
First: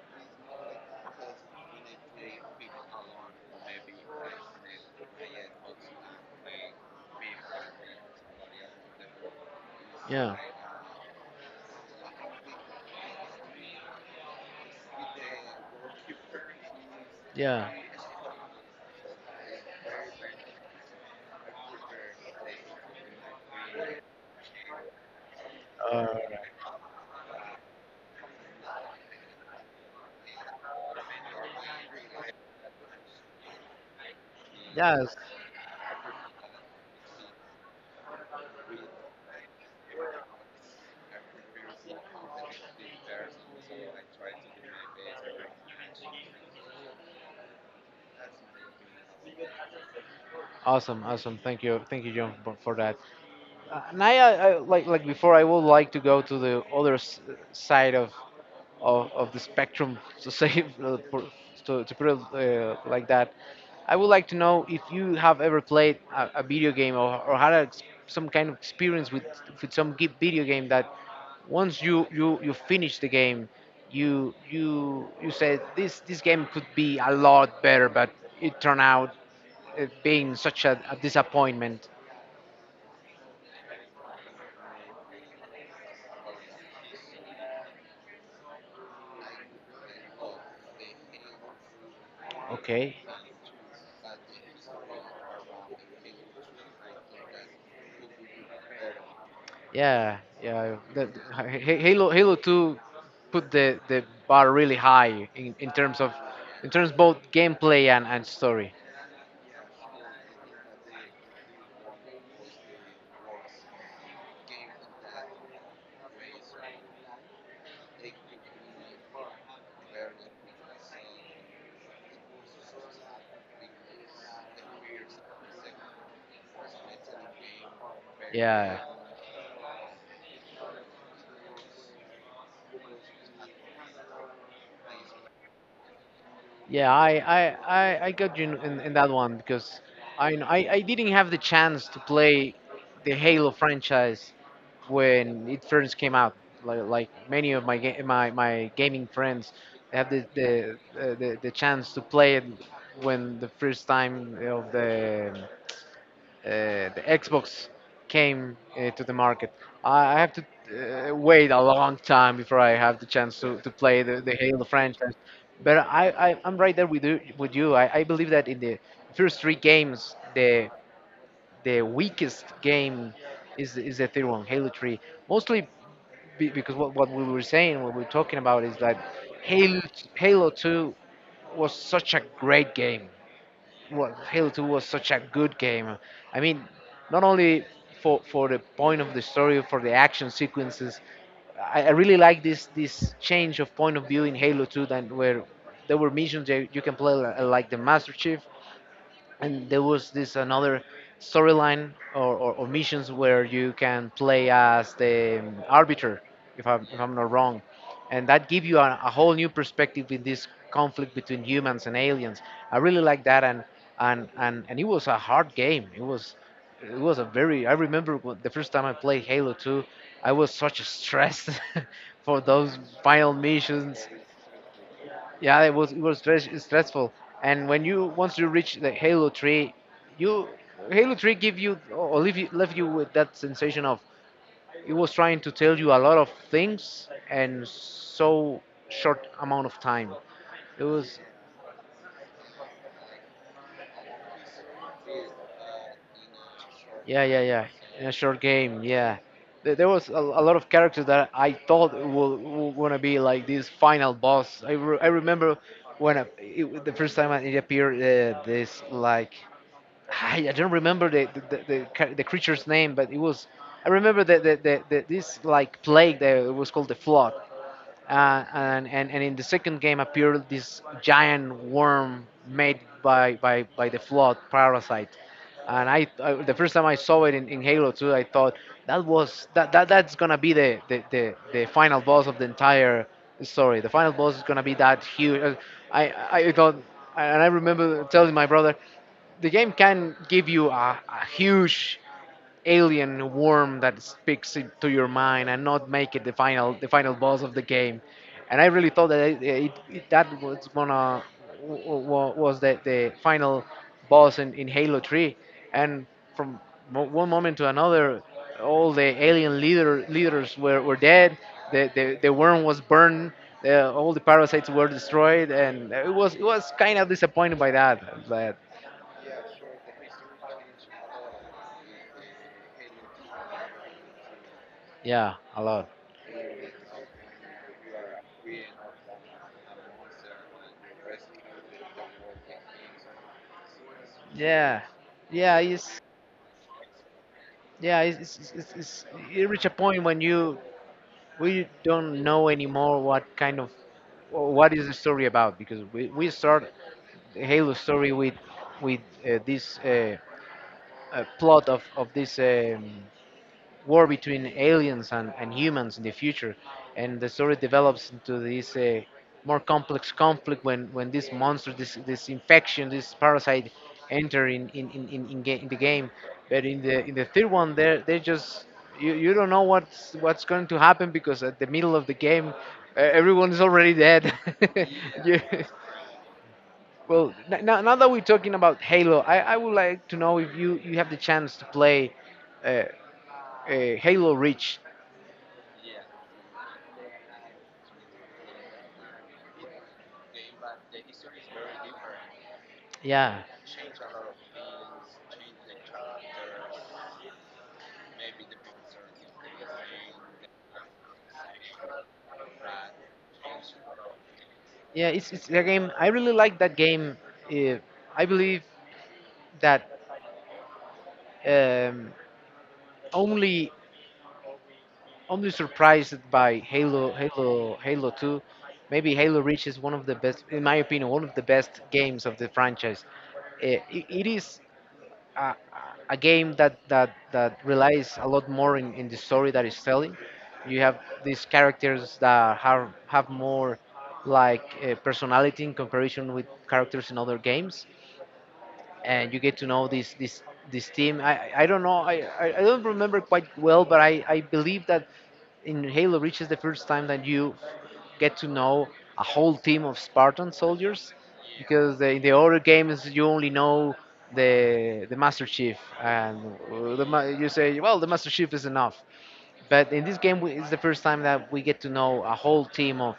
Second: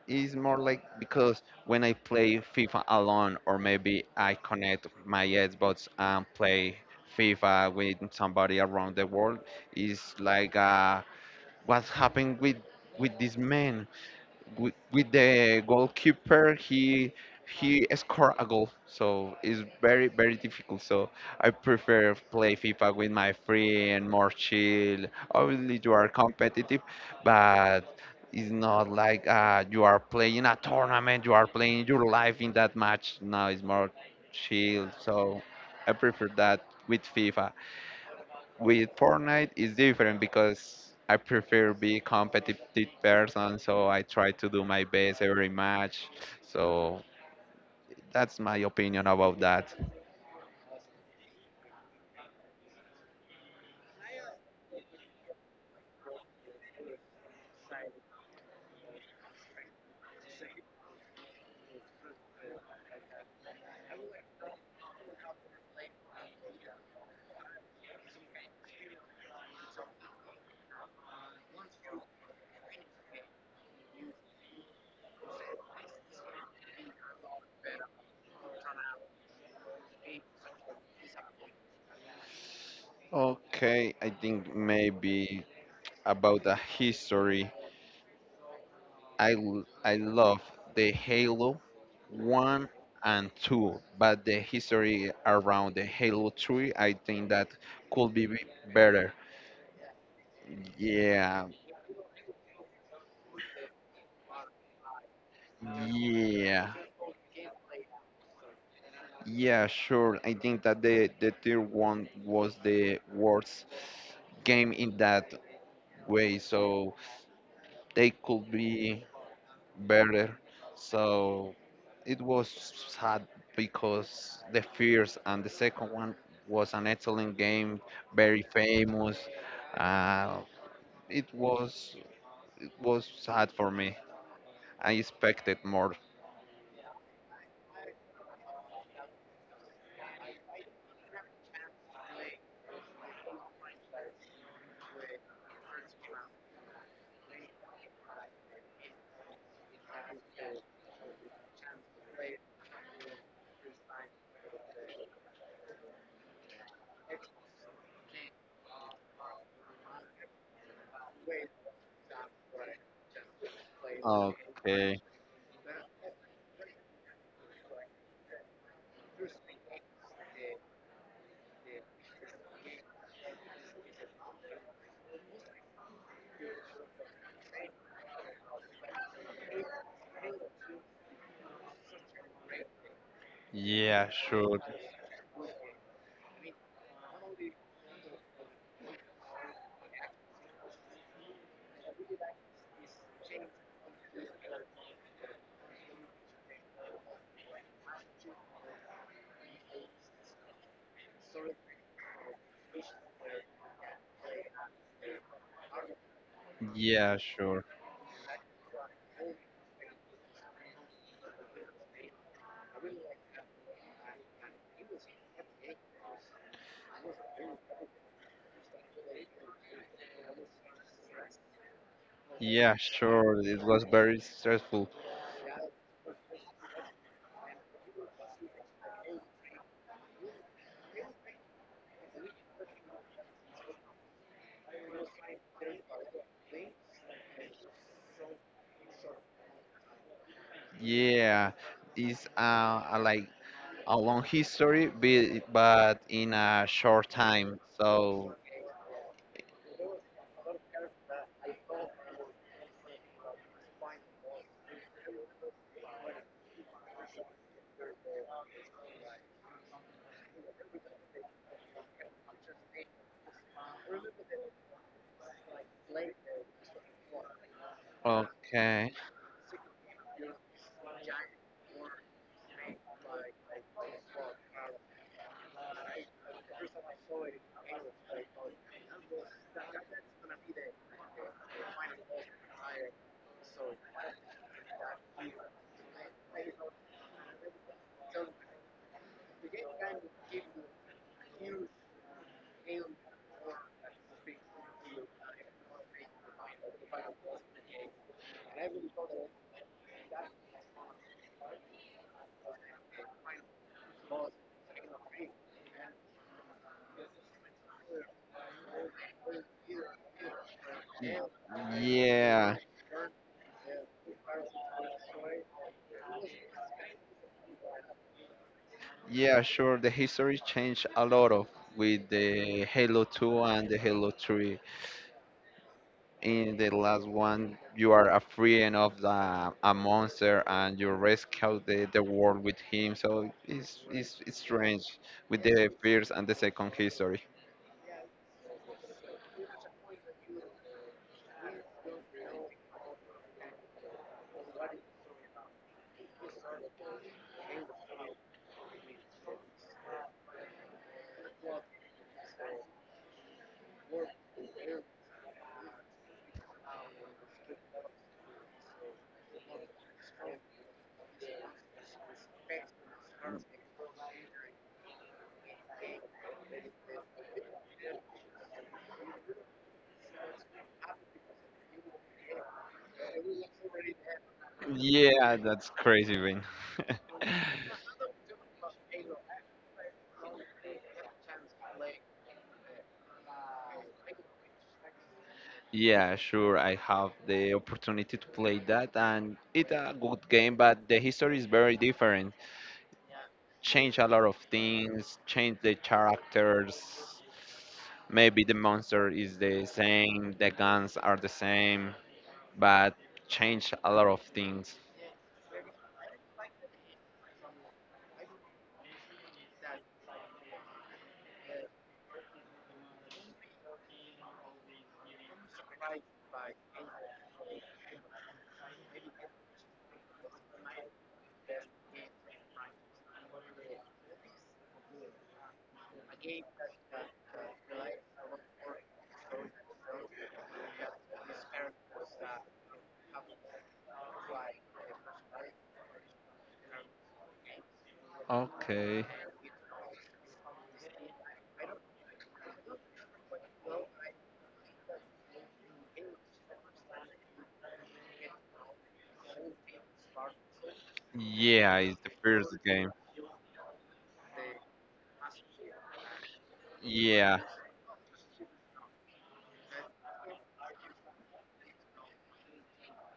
B: It's more like because when I play FIFA alone, or maybe I connect my Xbox and play FIFA with somebody around the world, is
A: Yeah,
B: like, what's happened with this man? With the goalkeeper,
A: yeah.
B: he scored a goal, so it's very difficult. So I prefer play FIFA with my friend, more chill. Obviously, you
A: uh,
B: are competitive, but it's not like you are playing a tournament, you are playing your life in that match. Now it's more chill,
A: yes.
B: so I prefer that with FIFA. With Fortnite it's different because I prefer be competitive person, so I try to do my best every match. So that's my opinion about that.
A: Awesome, awesome, thank you, thank you, John, for that. And like before, I would like to go to the other side of the spectrum to say [laughs] to put it like that. I would like to know if you have ever played a video game or had a, some kind of experience with some video game that once you finish the game, you said this game could be a lot better, but it turned out being such a disappointment.
B: Okay, I think maybe about the history. I love the Halo 1
A: Okay.
B: and 2, but the history around the Halo 3, I think that could be be- better.
A: Yeah, yeah. That,
B: Yeah.
A: Halo 2 put the bar really high in terms of in
B: Yeah.
A: terms both gameplay and story. Yeah, he did. And, you.
B: Yeah, sure. I think that the tier one was the worst game in that way, so they could be better. So it was sad because the first and the second one was an excellent game, very famous. Uh, it was it was sad for me. I expected more.
A: Yeah, I got you in that one because I didn't have the chance to play the Halo franchise when it first came out. Like many of my my gaming friends, they had the chance to play it when the first time of the Xbox came to the market. I have to wait a long time before I have the chance to play the Halo
B: Okay.
A: franchise. But I'm right there with you. With you. I believe that in the first three games, the weakest game is the third one, Halo 3. Mostly because what we were saying, what we are talking about is that Halo, Halo 2 was such a great game,
B: Yeah,
A: well, Halo
B: sure.
A: 2 was such a good game. I mean, not only for the point of the story, for the action sequences. I really like this change of point of view in Halo 2, than where there were missions that you can play like the Master Chief, and there was this another storyline or missions where you can play as the arbiter, if I'm
B: Yeah,
A: not wrong,
B: sure.
A: and that give you a whole new perspective in this conflict between humans and aliens. I really like that. And and it was a hard game. It was it was a very The first time I played halo 2 I was such stressed [laughs] for
B: Yeah,
A: those final
B: sure. It was
A: missions.
B: very stressful.
A: Yeah, it was stressful. And when you once you reach the Halo 3, you Halo 3 give you or leave you left you with that sensation of it was trying to tell you a lot of things and so short amount of time. It was.
B: Yeah, it's a, like a long history, but in a short
A: Yeah, yeah,
B: time.
A: yeah, in a
B: So,
A: short game, yeah. There was a lot of characters that I thought will gonna be like this final boss. I, I remember when the first time it appeared this like, I don't remember the creature's name, but it was. I remember that the this like plague that was called the flood, uh, and,
B: okay.
A: and and in the second game appeared this giant worm made by the flood parasite. And I the first time I saw it in Halo 2, I thought that was that, that's gonna be the final boss of the entire story. The final boss is gonna be that huge. I thought, and I remember telling my brother, the game can give you a huge alien worm that speaks it to your mind and not make it the final boss of the game. And I really thought that that was gonna was the final boss in Halo 3. And from one moment to another, all the alien leaders were dead. The, the
B: Yeah,
A: worm was burned. The, all the parasites were destroyed, and it was kind of disappointed by that. But
B: yeah, sure. The history changed a lot of with the Halo 2 and the Halo 3.
A: yeah, a lot.
B: In the last one, you are a friend of the a monster and you rescue the world with him. So it's
A: Yeah,
B: strange with
A: yeah,
B: the
A: it's
B: first and the second history.
A: it's you reach a point when you we don't know anymore what kind of or what is the story about because we start the Halo story with this plot of this war between aliens and humans in the future. And the story develops into this more complex conflict when this monster, this infection, this parasite enter in the game. But in the third one, they're, they just you, you don't know what's going to happen because at the middle of the game, everyone is already dead. [laughs]
B: Yeah,
A: you,
B: that's crazy, man. [laughs]
A: well, now that we're talking about Halo, I would like to know if you, you have the chance to play uh, Halo Reach.
B: Yeah, sure. I have the opportunity to play that, and it's a good game, but the history is very different.
A: Yeah,
B: Change a lot of things, change the characters. Maybe the monster is the same, the guns are the same, but change a lot of things.
A: yeah, it's a game. I really like that game. Uh, I believe that um, only only surprised by Halo Two. Maybe Halo Reach is one of the best, in my opinion, one of the best games of the franchise. It is a, a game that that relies a lot more in the story that it's telling. You have these characters that have more like personality in comparison with characters in other games,
B: Okay.
A: and you get to know this team. I don't know. I don't remember quite well, but I believe that in Halo Reach is the first time that you get to know a whole team of Spartan soldiers,
B: Yeah,
A: because
B: it's
A: the,
B: the
A: in the
B: first
A: other
B: game.
A: games you only know the Master Chief and
B: Yeah,
A: you say, well, the Master Chief is enough, but in this game, we, it's the first time that we get to know a whole team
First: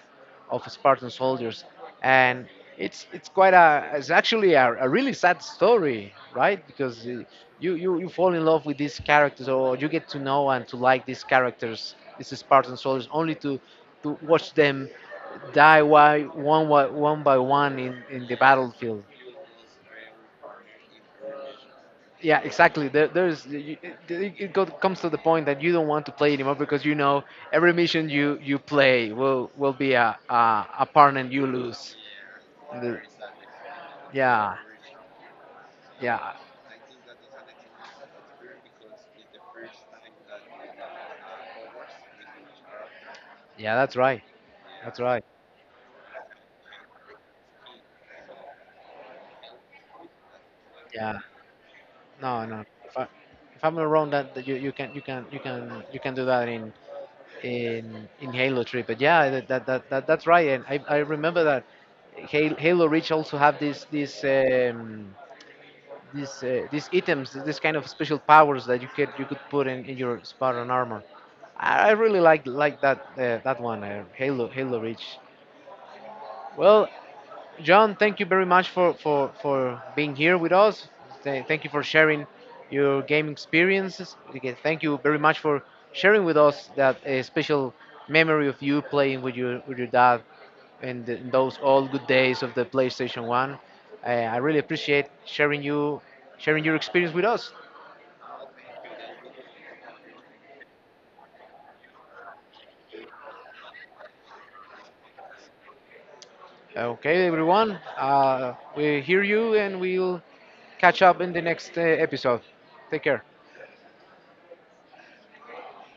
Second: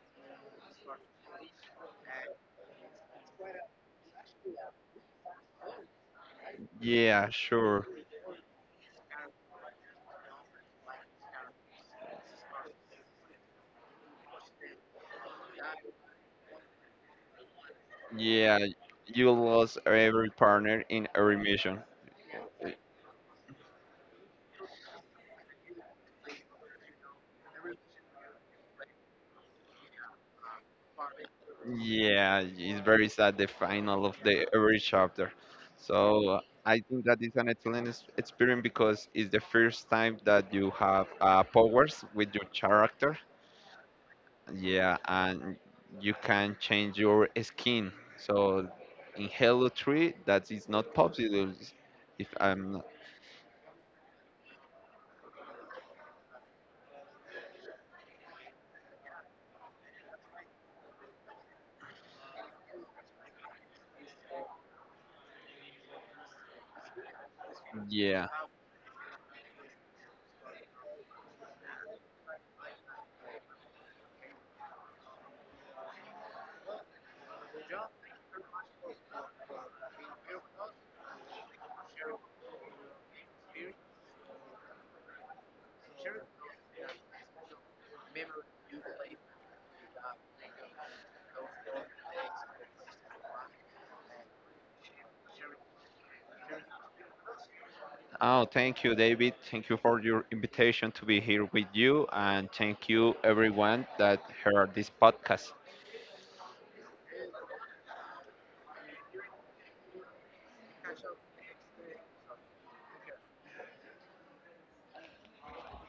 A: of Spartan soldiers, and it's quite a it's actually a really sad story, right? Because
B: yeah,
A: you,
B: sure.
A: you fall in love with these characters, or you get to know and to like these characters, these Spartan soldiers, only to watch them die one by one by one in the
B: Yeah,
A: battlefield.
B: you lost every partner in every mission.
A: Yeah, exactly. There, there's you, comes to the point that you don't want to play anymore because you know every mission you play will be a part and you lose.
B: Yeah, it's
A: The-
B: very sad the final of the
A: yeah,
B: every chapter. So
A: yeah,
B: I think that is an excellent experience because it's the first time that you have powers with your character.
A: yeah. That's right.
B: Yeah,
A: That's right.
B: and you can change your skin. So in Halo 3, that is not
A: Yeah.
B: possible. If
A: No, no.
B: I'm not,
A: If I if I'm not wrong, that, that you, you can do that in in Halo 3. But yeah, that that's right. And I remember that Halo, Halo Reach also have this. These items, this kind of special
B: yeah.
A: powers that you could put in your Spartan armor. I really like that that one, Halo Reach. Well, John, thank you very much for being here with us. Thank you for sharing your game experiences. Again, thank you very much for sharing with us that special memory of you playing with your dad and those old good days of the PlayStation One. I really appreciate sharing you sharing your experience with us.
B: Oh, thank you, David. Thank you for your invitation to be here with you, and thank you everyone that heard this podcast.
A: Okay, everyone, we hear you and we'll catch up in the next episode. Take care.